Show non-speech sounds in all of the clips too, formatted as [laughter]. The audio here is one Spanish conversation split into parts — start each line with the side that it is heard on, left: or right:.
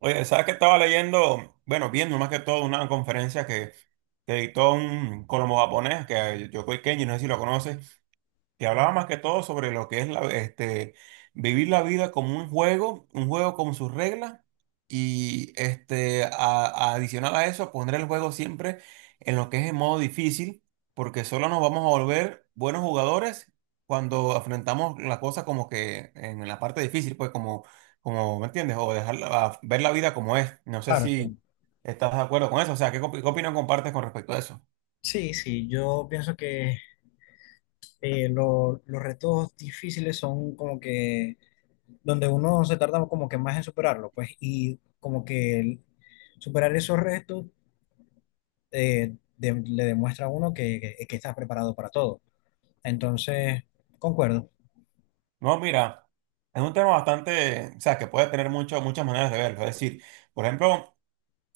right: Oye, ¿sabes que estaba leyendo? Bueno, viendo más que todo una conferencia que dictó un colombo japonés, que es Yokoi Kenji, no sé si lo conoces. Te hablaba más que todo sobre lo que es la vivir la vida como un juego con sus reglas y adicional a eso poner el juego siempre en lo que es en modo difícil, porque solo nos vamos a volver buenos jugadores cuando afrontamos la cosa como que en la parte difícil, pues como ¿me entiendes? O dejar ver la vida como es. No sé
left: Claro, claro.
right: si estás de acuerdo con eso, o sea, ¿ qué opinión compartes con respecto a eso?
left: Sí, sí, yo pienso que los retos difíciles son como que donde uno se tarda como que más en superarlo, pues, y superar esos retos, le demuestra a uno que estás preparado para todo. Entonces, concuerdo.
right: No, mira, es un tema bastante, o sea, que puede tener muchas maneras de verlo. Es decir, por ejemplo,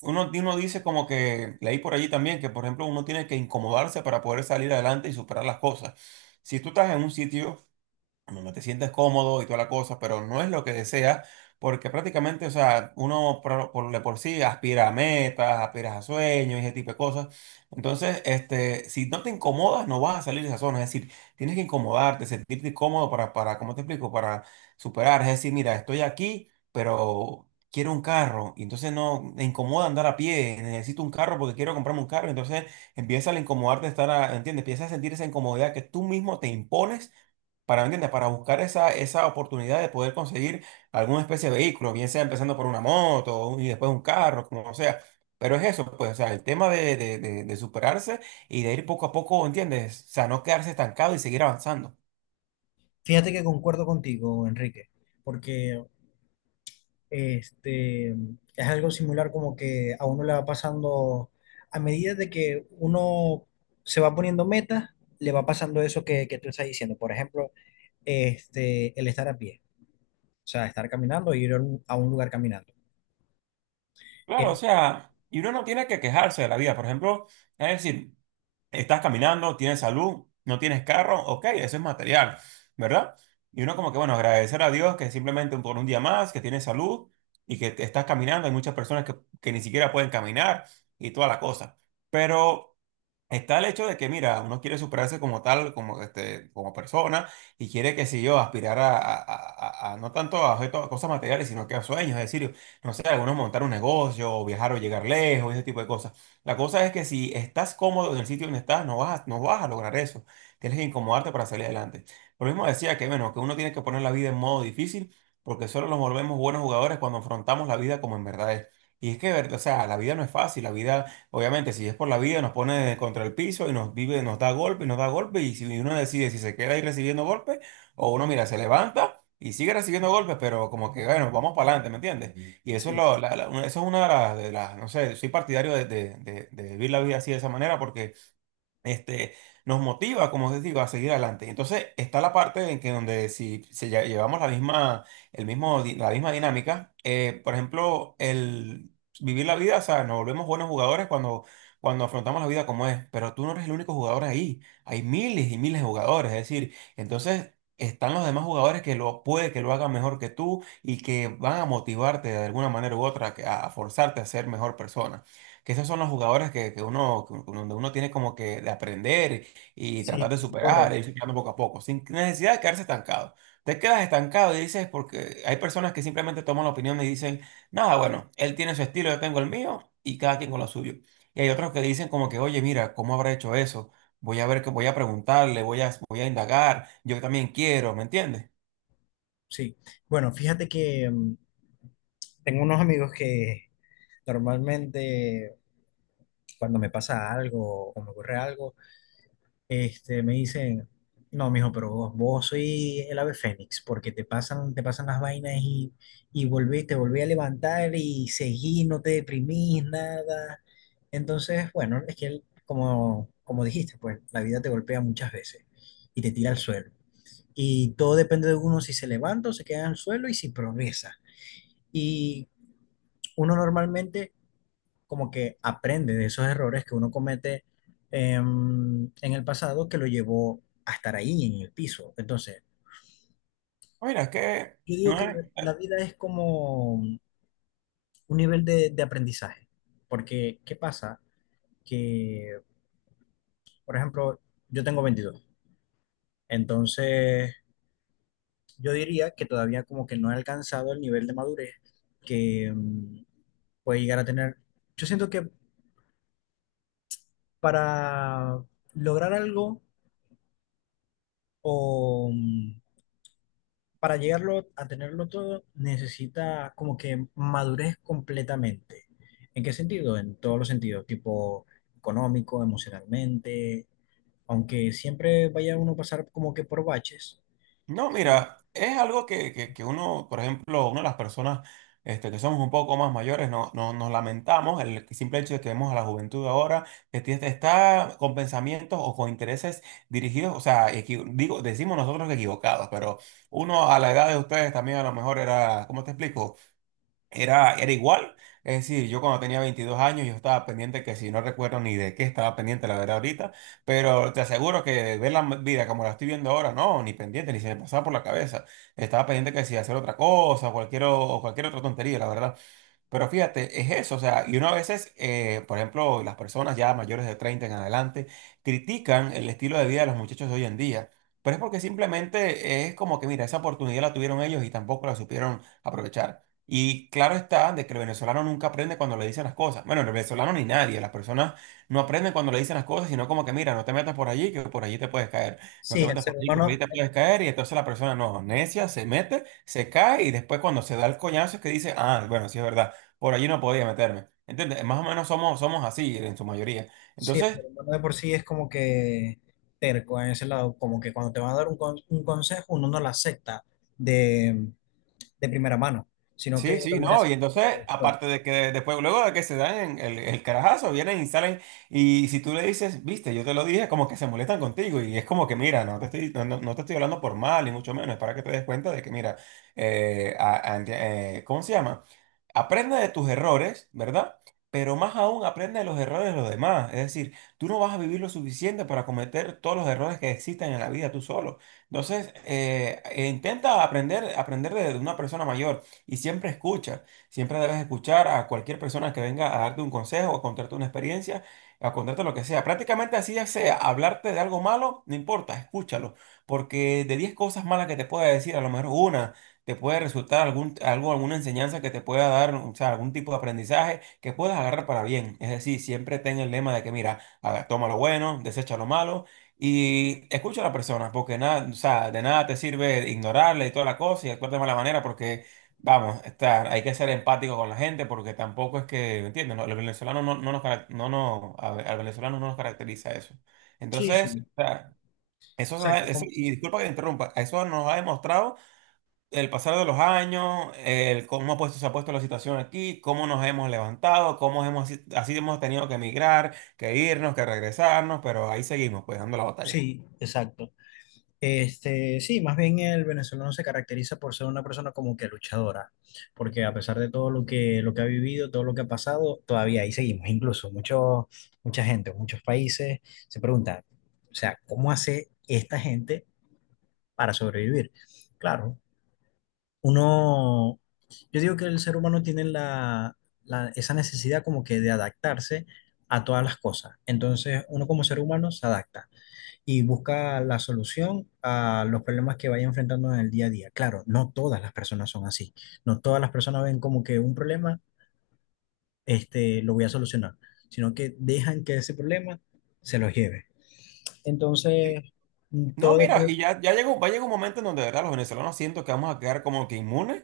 right: uno dice como que, leí por allí también, que por ejemplo uno tiene que incomodarse para poder salir adelante y superar las cosas. Si tú estás en un sitio donde te sientes cómodo y toda la cosa, pero no es lo que deseas, porque prácticamente, o sea, de por sí aspira a metas, aspiras a sueños y ese tipo de cosas. Entonces, si no te incomodas, no vas a salir de esa zona. Es decir, tienes que incomodarte, sentirte cómodo para ¿cómo te explico? Para superar. Es decir, mira, estoy aquí, pero quiero un carro. Y entonces no, me incomoda andar a pie. Necesito un carro porque quiero comprarme un carro. Entonces empieza a incomodarte ¿entiendes? Empieza a sentir esa incomodidad que tú mismo te impones para, ¿me entiendes? Para buscar esa oportunidad de poder conseguir alguna especie de vehículo, bien sea empezando por una moto y después un carro, como sea. Pero es eso, pues, o sea, el tema de superarse y de ir poco a poco, ¿entiendes? O sea, no quedarse estancado y seguir avanzando.
left: Fíjate que concuerdo contigo, Enrique, porque este, es algo similar como que a uno le va pasando, a medida de que uno se va poniendo metas, le va pasando eso que tú estás diciendo. Por ejemplo, este, el estar a pie, o sea, estar caminando e ir a un lugar caminando.
right: Claro, o
left: Eh,
right: sea, y uno no tiene que quejarse de la vida. Por ejemplo, es decir, estás caminando, tienes salud, no tienes carro, ok, eso es material, ¿verdad? Y uno como que, bueno, agradecer a Dios que simplemente por un día más, que tienes salud y que te estás caminando. Hay muchas personas que ni siquiera pueden caminar y toda la cosa. Pero... está el hecho de que, mira, uno quiere superarse como tal, como, como persona, y quiere, que si yo, aspirar a no tanto a objetos, a cosas materiales, sino que a sueños, es decir, no sé, algunos montar un negocio, o viajar o llegar lejos, ese tipo de cosas. La cosa es que si estás cómodo en el sitio donde estás, no vas a lograr eso. Tienes que incomodarte para salir adelante. Por lo mismo decía que, bueno, que uno tiene que poner la vida en modo difícil, porque solo nos volvemos buenos jugadores cuando afrontamos la vida como en verdad es. Y es que, o sea, la vida no es fácil, la vida... Obviamente, si es por la vida, nos pone contra el piso y nos vive, nos da golpe y nos da golpe. Y si uno decide si se queda ahí recibiendo golpes, o uno, mira, se levanta y sigue recibiendo golpes, pero como que, bueno, vamos para adelante, ¿me entiendes? Ujú. Y eso es,
left: Sí,
right: lo,
left: sí,
right: la- la- una- eso es una de las no sé, soy partidario de vivir la vida así de esa manera, porque este, nos motiva, como te digo, a seguir adelante. Entonces, está la parte en que donde si llevamos el mismo, la misma dinámica, por ejemplo, el vivir la vida, o sea, nos volvemos buenos jugadores cuando afrontamos la vida como es, pero tú no eres el único jugador ahí, hay miles y miles de jugadores, es decir, entonces... están los demás jugadores que lo puede que lo hagan mejor que tú y que van a motivarte de alguna manera u otra a forzarte a ser mejor persona que esos son los jugadores que uno, donde uno tiene como que de aprender y tratar
left: sí,
right: de superar e
left: correcto.
right: irse quedando poco a poco, sin necesidad de quedarse estancado. Te quedas estancado y dices, porque hay personas que simplemente toman la opinión y dicen, nada, bueno, él tiene su estilo, yo tengo el mío y cada quien con lo suyo. Y hay otros que dicen como que, oye, mira, ¿cómo habrá hecho eso? Voy a ver, que voy a preguntarle, voy a indagar, yo también quiero, ¿me entiendes?
left: Sí, bueno, fíjate que tengo unos amigos que normalmente cuando me pasa algo o me ocurre algo, este, me dicen, no, mijo, pero vos soy el ave fénix, porque te pasan las vainas y volví, te volví a levantar y seguí, no te deprimís, nada. Entonces, bueno, es que él, como, como dijiste, pues la vida te golpea muchas veces y te tira al suelo. Y todo depende de uno si se levanta o se queda en el suelo y si progresa. Y uno normalmente como que aprende de esos errores que uno comete em, en el pasado que lo llevó a estar ahí en el piso. Entonces,
right: Mira, es que
left: yo digo
right: no
left: que
right: es-
left: la vida es como un nivel de aprendizaje, porque ¿qué pasa? Que, por ejemplo, yo tengo 22, entonces yo diría que todavía como que no he alcanzado el nivel de madurez que puede llegar a tener. Yo siento que para lograr algo o para llegarlo a tenerlo todo, necesita como que madurez completamente. ¿En qué sentido? En todos los sentidos, tipo económico, emocionalmente, aunque siempre vaya uno a pasar como que por baches.
right: no,
left: Sí,
right: mira, es algo que uno, por ejemplo, una de las personas que somos un poco más mayores, nos lamentamos el simple hecho de que vemos a la juventud ahora que está con pensamientos o con intereses dirigidos, o sea, digo, decimos nosotros que equivocados, pero uno a la edad de ustedes también a lo mejor era, ¿cómo te explico? Era igual. Es decir, yo cuando tenía 22 años, yo estaba pendiente que si no recuerdo ni de qué estaba pendiente, la verdad, ahorita, pero te aseguro que ver la vida como la estoy viendo ahora, no, ni pendiente, ni se me pasaba por la cabeza. Estaba pendiente que si hacer otra cosa, cualquier, o cualquier otra tontería, la verdad. Pero fíjate, es eso, o sea, y uno a veces, por ejemplo, las personas ya mayores de 30 en adelante critican el estilo de vida de los muchachos de hoy en día, pero es porque simplemente es como que, mira, esa oportunidad la tuvieron ellos y tampoco la supieron aprovechar. Y claro está de que el venezolano nunca aprende cuando le dicen las cosas. Bueno, el venezolano ni nadie, las personas no aprenden cuando le dicen las cosas, sino como que, mira, no te metas por allí, que por allí te puedes caer, no
left: sí,
right: te
left: el
right: metas
left: ser
right: por allí, que por allí
left: humano,
right: te puedes caer, y entonces la persona no, necia, se mete, se cae y después cuando se da el coñazo es que dice, ah, bueno, sí es verdad por allí no podía meterme. ¿Entiendes? Más o menos somos así en su mayoría.
left: sí, el
right: Entonces,
left: ser humano de por sí es como que terco en ese lado, como que cuando te van a dar un consejo, uno no lo acepta de, de primera mano, sino que
right: sí,
left: lo
right: sí,
left: viene a
right: no. Y
left: aceptar
right: entonces,
left: después.
right: aparte de que después, luego de que se dan el carajazo, vienen y salen. Y si tú le dices, viste, yo te lo dije, como que se molestan contigo. Y es como que, mira, no te estoy, no te estoy hablando por mal, ni mucho menos. Es para que te des cuenta de que, mira, ¿cómo se llama? Aprende de tus errores, ¿verdad? Pero más aún aprende de los errores de los demás. Es decir, tú no vas a vivir lo suficiente para cometer todos los errores que existen en la vida tú solo. Entonces, intenta aprender de una persona mayor y siempre escucha. Siempre debes escuchar a cualquier persona que venga a darte un consejo, a contarte una experiencia, a contarte lo que sea. Prácticamente así ya sea, hablarte de algo malo, no importa, escúchalo. Porque de 10 cosas malas que te pueda decir, a lo mejor una te puede resultar algún, algo, alguna enseñanza que te pueda dar, o sea, algún tipo de aprendizaje que puedas agarrar para bien. Es decir, siempre ten el lema de que, mira, a ver, toma lo bueno, desecha lo malo y escucha a la persona, porque nada, o sea, de nada te sirve ignorarle y toda la cosa y actuar de mala manera porque... vamos, estar, hay que ser empático con la gente porque tampoco es que, ¿me entiendes? No, los venezolanos no, a ver, al venezolano no nos caracteriza eso.
left: Sí,
right: Entonces,
left: sí,
right: o sea, eso, se da-
left: exacto,
right: eso-
left: como-
right: y disculpa que te interrumpa, eso nos ha demostrado el pasar de los años, el se ha puesto la situación aquí, cómo nos hemos levantado, cómo hemos, si, así hemos tenido que emigrar, que irnos, que regresarnos, pero ahí seguimos, pues dando la batalla.
left: sí, exacto. Este, sí, más bien el venezolano se caracteriza por ser una persona como que luchadora, porque a pesar de todo lo que ha vivido, todo lo que ha pasado, todavía ahí seguimos. Incluso mucha gente, muchos países se preguntan, o sea, ¿cómo hace esta gente para sobrevivir? Claro, uno, yo digo que el ser humano tiene esa necesidad como que de adaptarse a todas las cosas. Entonces, uno como ser humano se adapta y busca la solución a los problemas que vaya enfrentando en el día a día. Claro, no todas las personas son así. No todas las personas ven como que un problema, este, lo voy a solucionar, sino que dejan que ese problema se los lleve. Entonces,
right: Sí,
left: mm,
right: no,
left: todo
right: mira,
left: depende.
right: y ya llegó, va a llegar un momento en donde de verdad los venezolanos siento que vamos a quedar como que inmunes,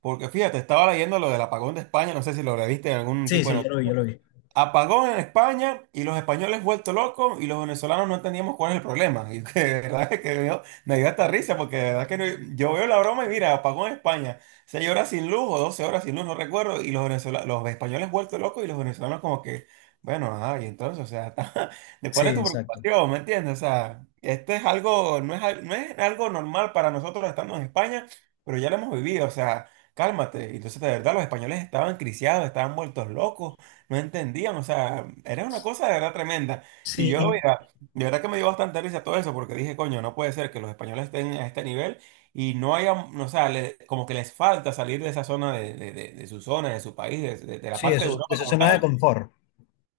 right: porque fíjate, estaba leyendo lo del apagón de España, no sé si lo leíste en algún
left: Sí,
right: tipo de
left: sí, yo lo vi,
right: noticia.
left: yo lo vi.
right: Apagón en España y los españoles vuelto locos y los venezolanos no entendíamos cuál es el problema. [laughs] Y que, de verdad que me dio hasta risa porque de verdad que yo veo la broma y mira, apagón en España, 6 horas sin luz o 12 horas sin luz, no recuerdo, y los venezolanos, los españoles vuelto locos y los venezolanos como que, bueno, ajá, y entonces, o sea, [laughs] ¿de
left: Sí,
right: cuál es tu
left: exacto.
right: preocupación? ¿Me entiendes? O sea, este es algo, no es algo normal para nosotros estando en España, pero ya lo hemos vivido, o sea, cálmate. Y entonces, de verdad, los españoles estaban criciados, estaban vueltos locos no entendían, o sea, era una cosa de verdad tremenda. Y
left: Sí,
right: yo,
left: y-
right: mira, de verdad que me dio bastante risa todo eso, porque dije, coño, no puede ser que los españoles estén a este nivel y no haya, no, o sea, como que les falta salir de esa zona, de su zona, de su país, de la
left: sí,
right: parte de Europa
left: de su
right: como
left: zona de
right: tal.
left: confort.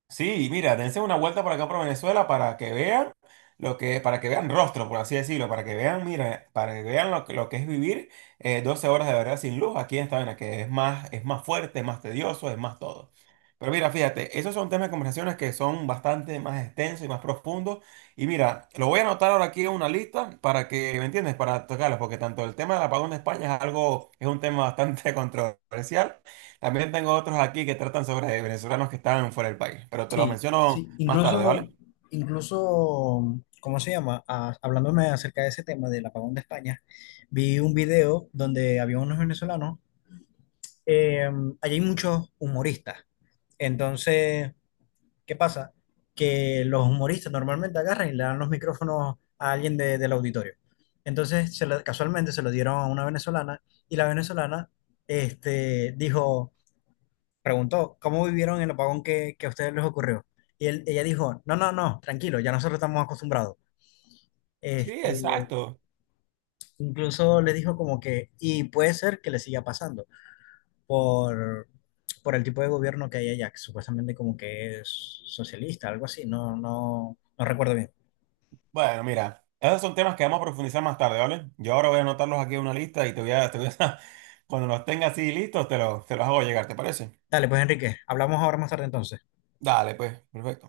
right: Sí, y mira, dense una vuelta por acá por Venezuela para que vean lo que, para que vean rostro, por así decirlo, para que vean, mira, para que vean lo que es vivir 12 horas de verdad sin luz aquí en esta vaina, que es más fuerte, es más tedioso, es más todo. Pero mira, fíjate, esos son temas de conversaciones que son bastante más extensos y más profundos. Y mira, lo voy a anotar ahora aquí en una lista para que, ¿me entiendes? Para tocarlos, porque tanto el tema del apagón de España es algo, es un tema bastante [laughs] controversial. También tengo otros aquí que tratan sobre venezolanos que están fuera del país, pero te los
left: Sí,
right: menciono
left: sí,
right: más tarde,
left: incluso,
right: ¿vale?
left: incluso, ¿cómo se llama? Ah, hablándome acerca de ese tema del apagón de España, vi un video donde había unos venezolanos, eh, allí hay muchos humoristas, entonces, ¿qué pasa? Que los humoristas normalmente agarran y le dan los micrófonos a del auditorio. Entonces, casualmente se lo dieron a una venezolana y la venezolana, este, dijo, preguntó, ¿cómo vivieron el apagón que a ustedes les ocurrió? Y ella dijo, no, no, no, tranquilo, ya nosotros estamos acostumbrados.
right: Sí,
left: Este,
right: exacto.
left: incluso le dijo como que, y puede ser que le siga pasando por, por el tipo de gobierno que hay allá, que supuestamente como que es socialista, algo así, no, no, no recuerdo bien.
right: Bueno, mira, esos son temas que vamos a profundizar más tarde, ¿vale? Yo ahora voy a anotarlos aquí en una lista y te voy a, [laughs] cuando los tenga así listos, te los hago llegar, ¿te parece?
left: Dale, pues Enrique, hablamos ahora más tarde entonces.
right: Dale, pues, perfecto.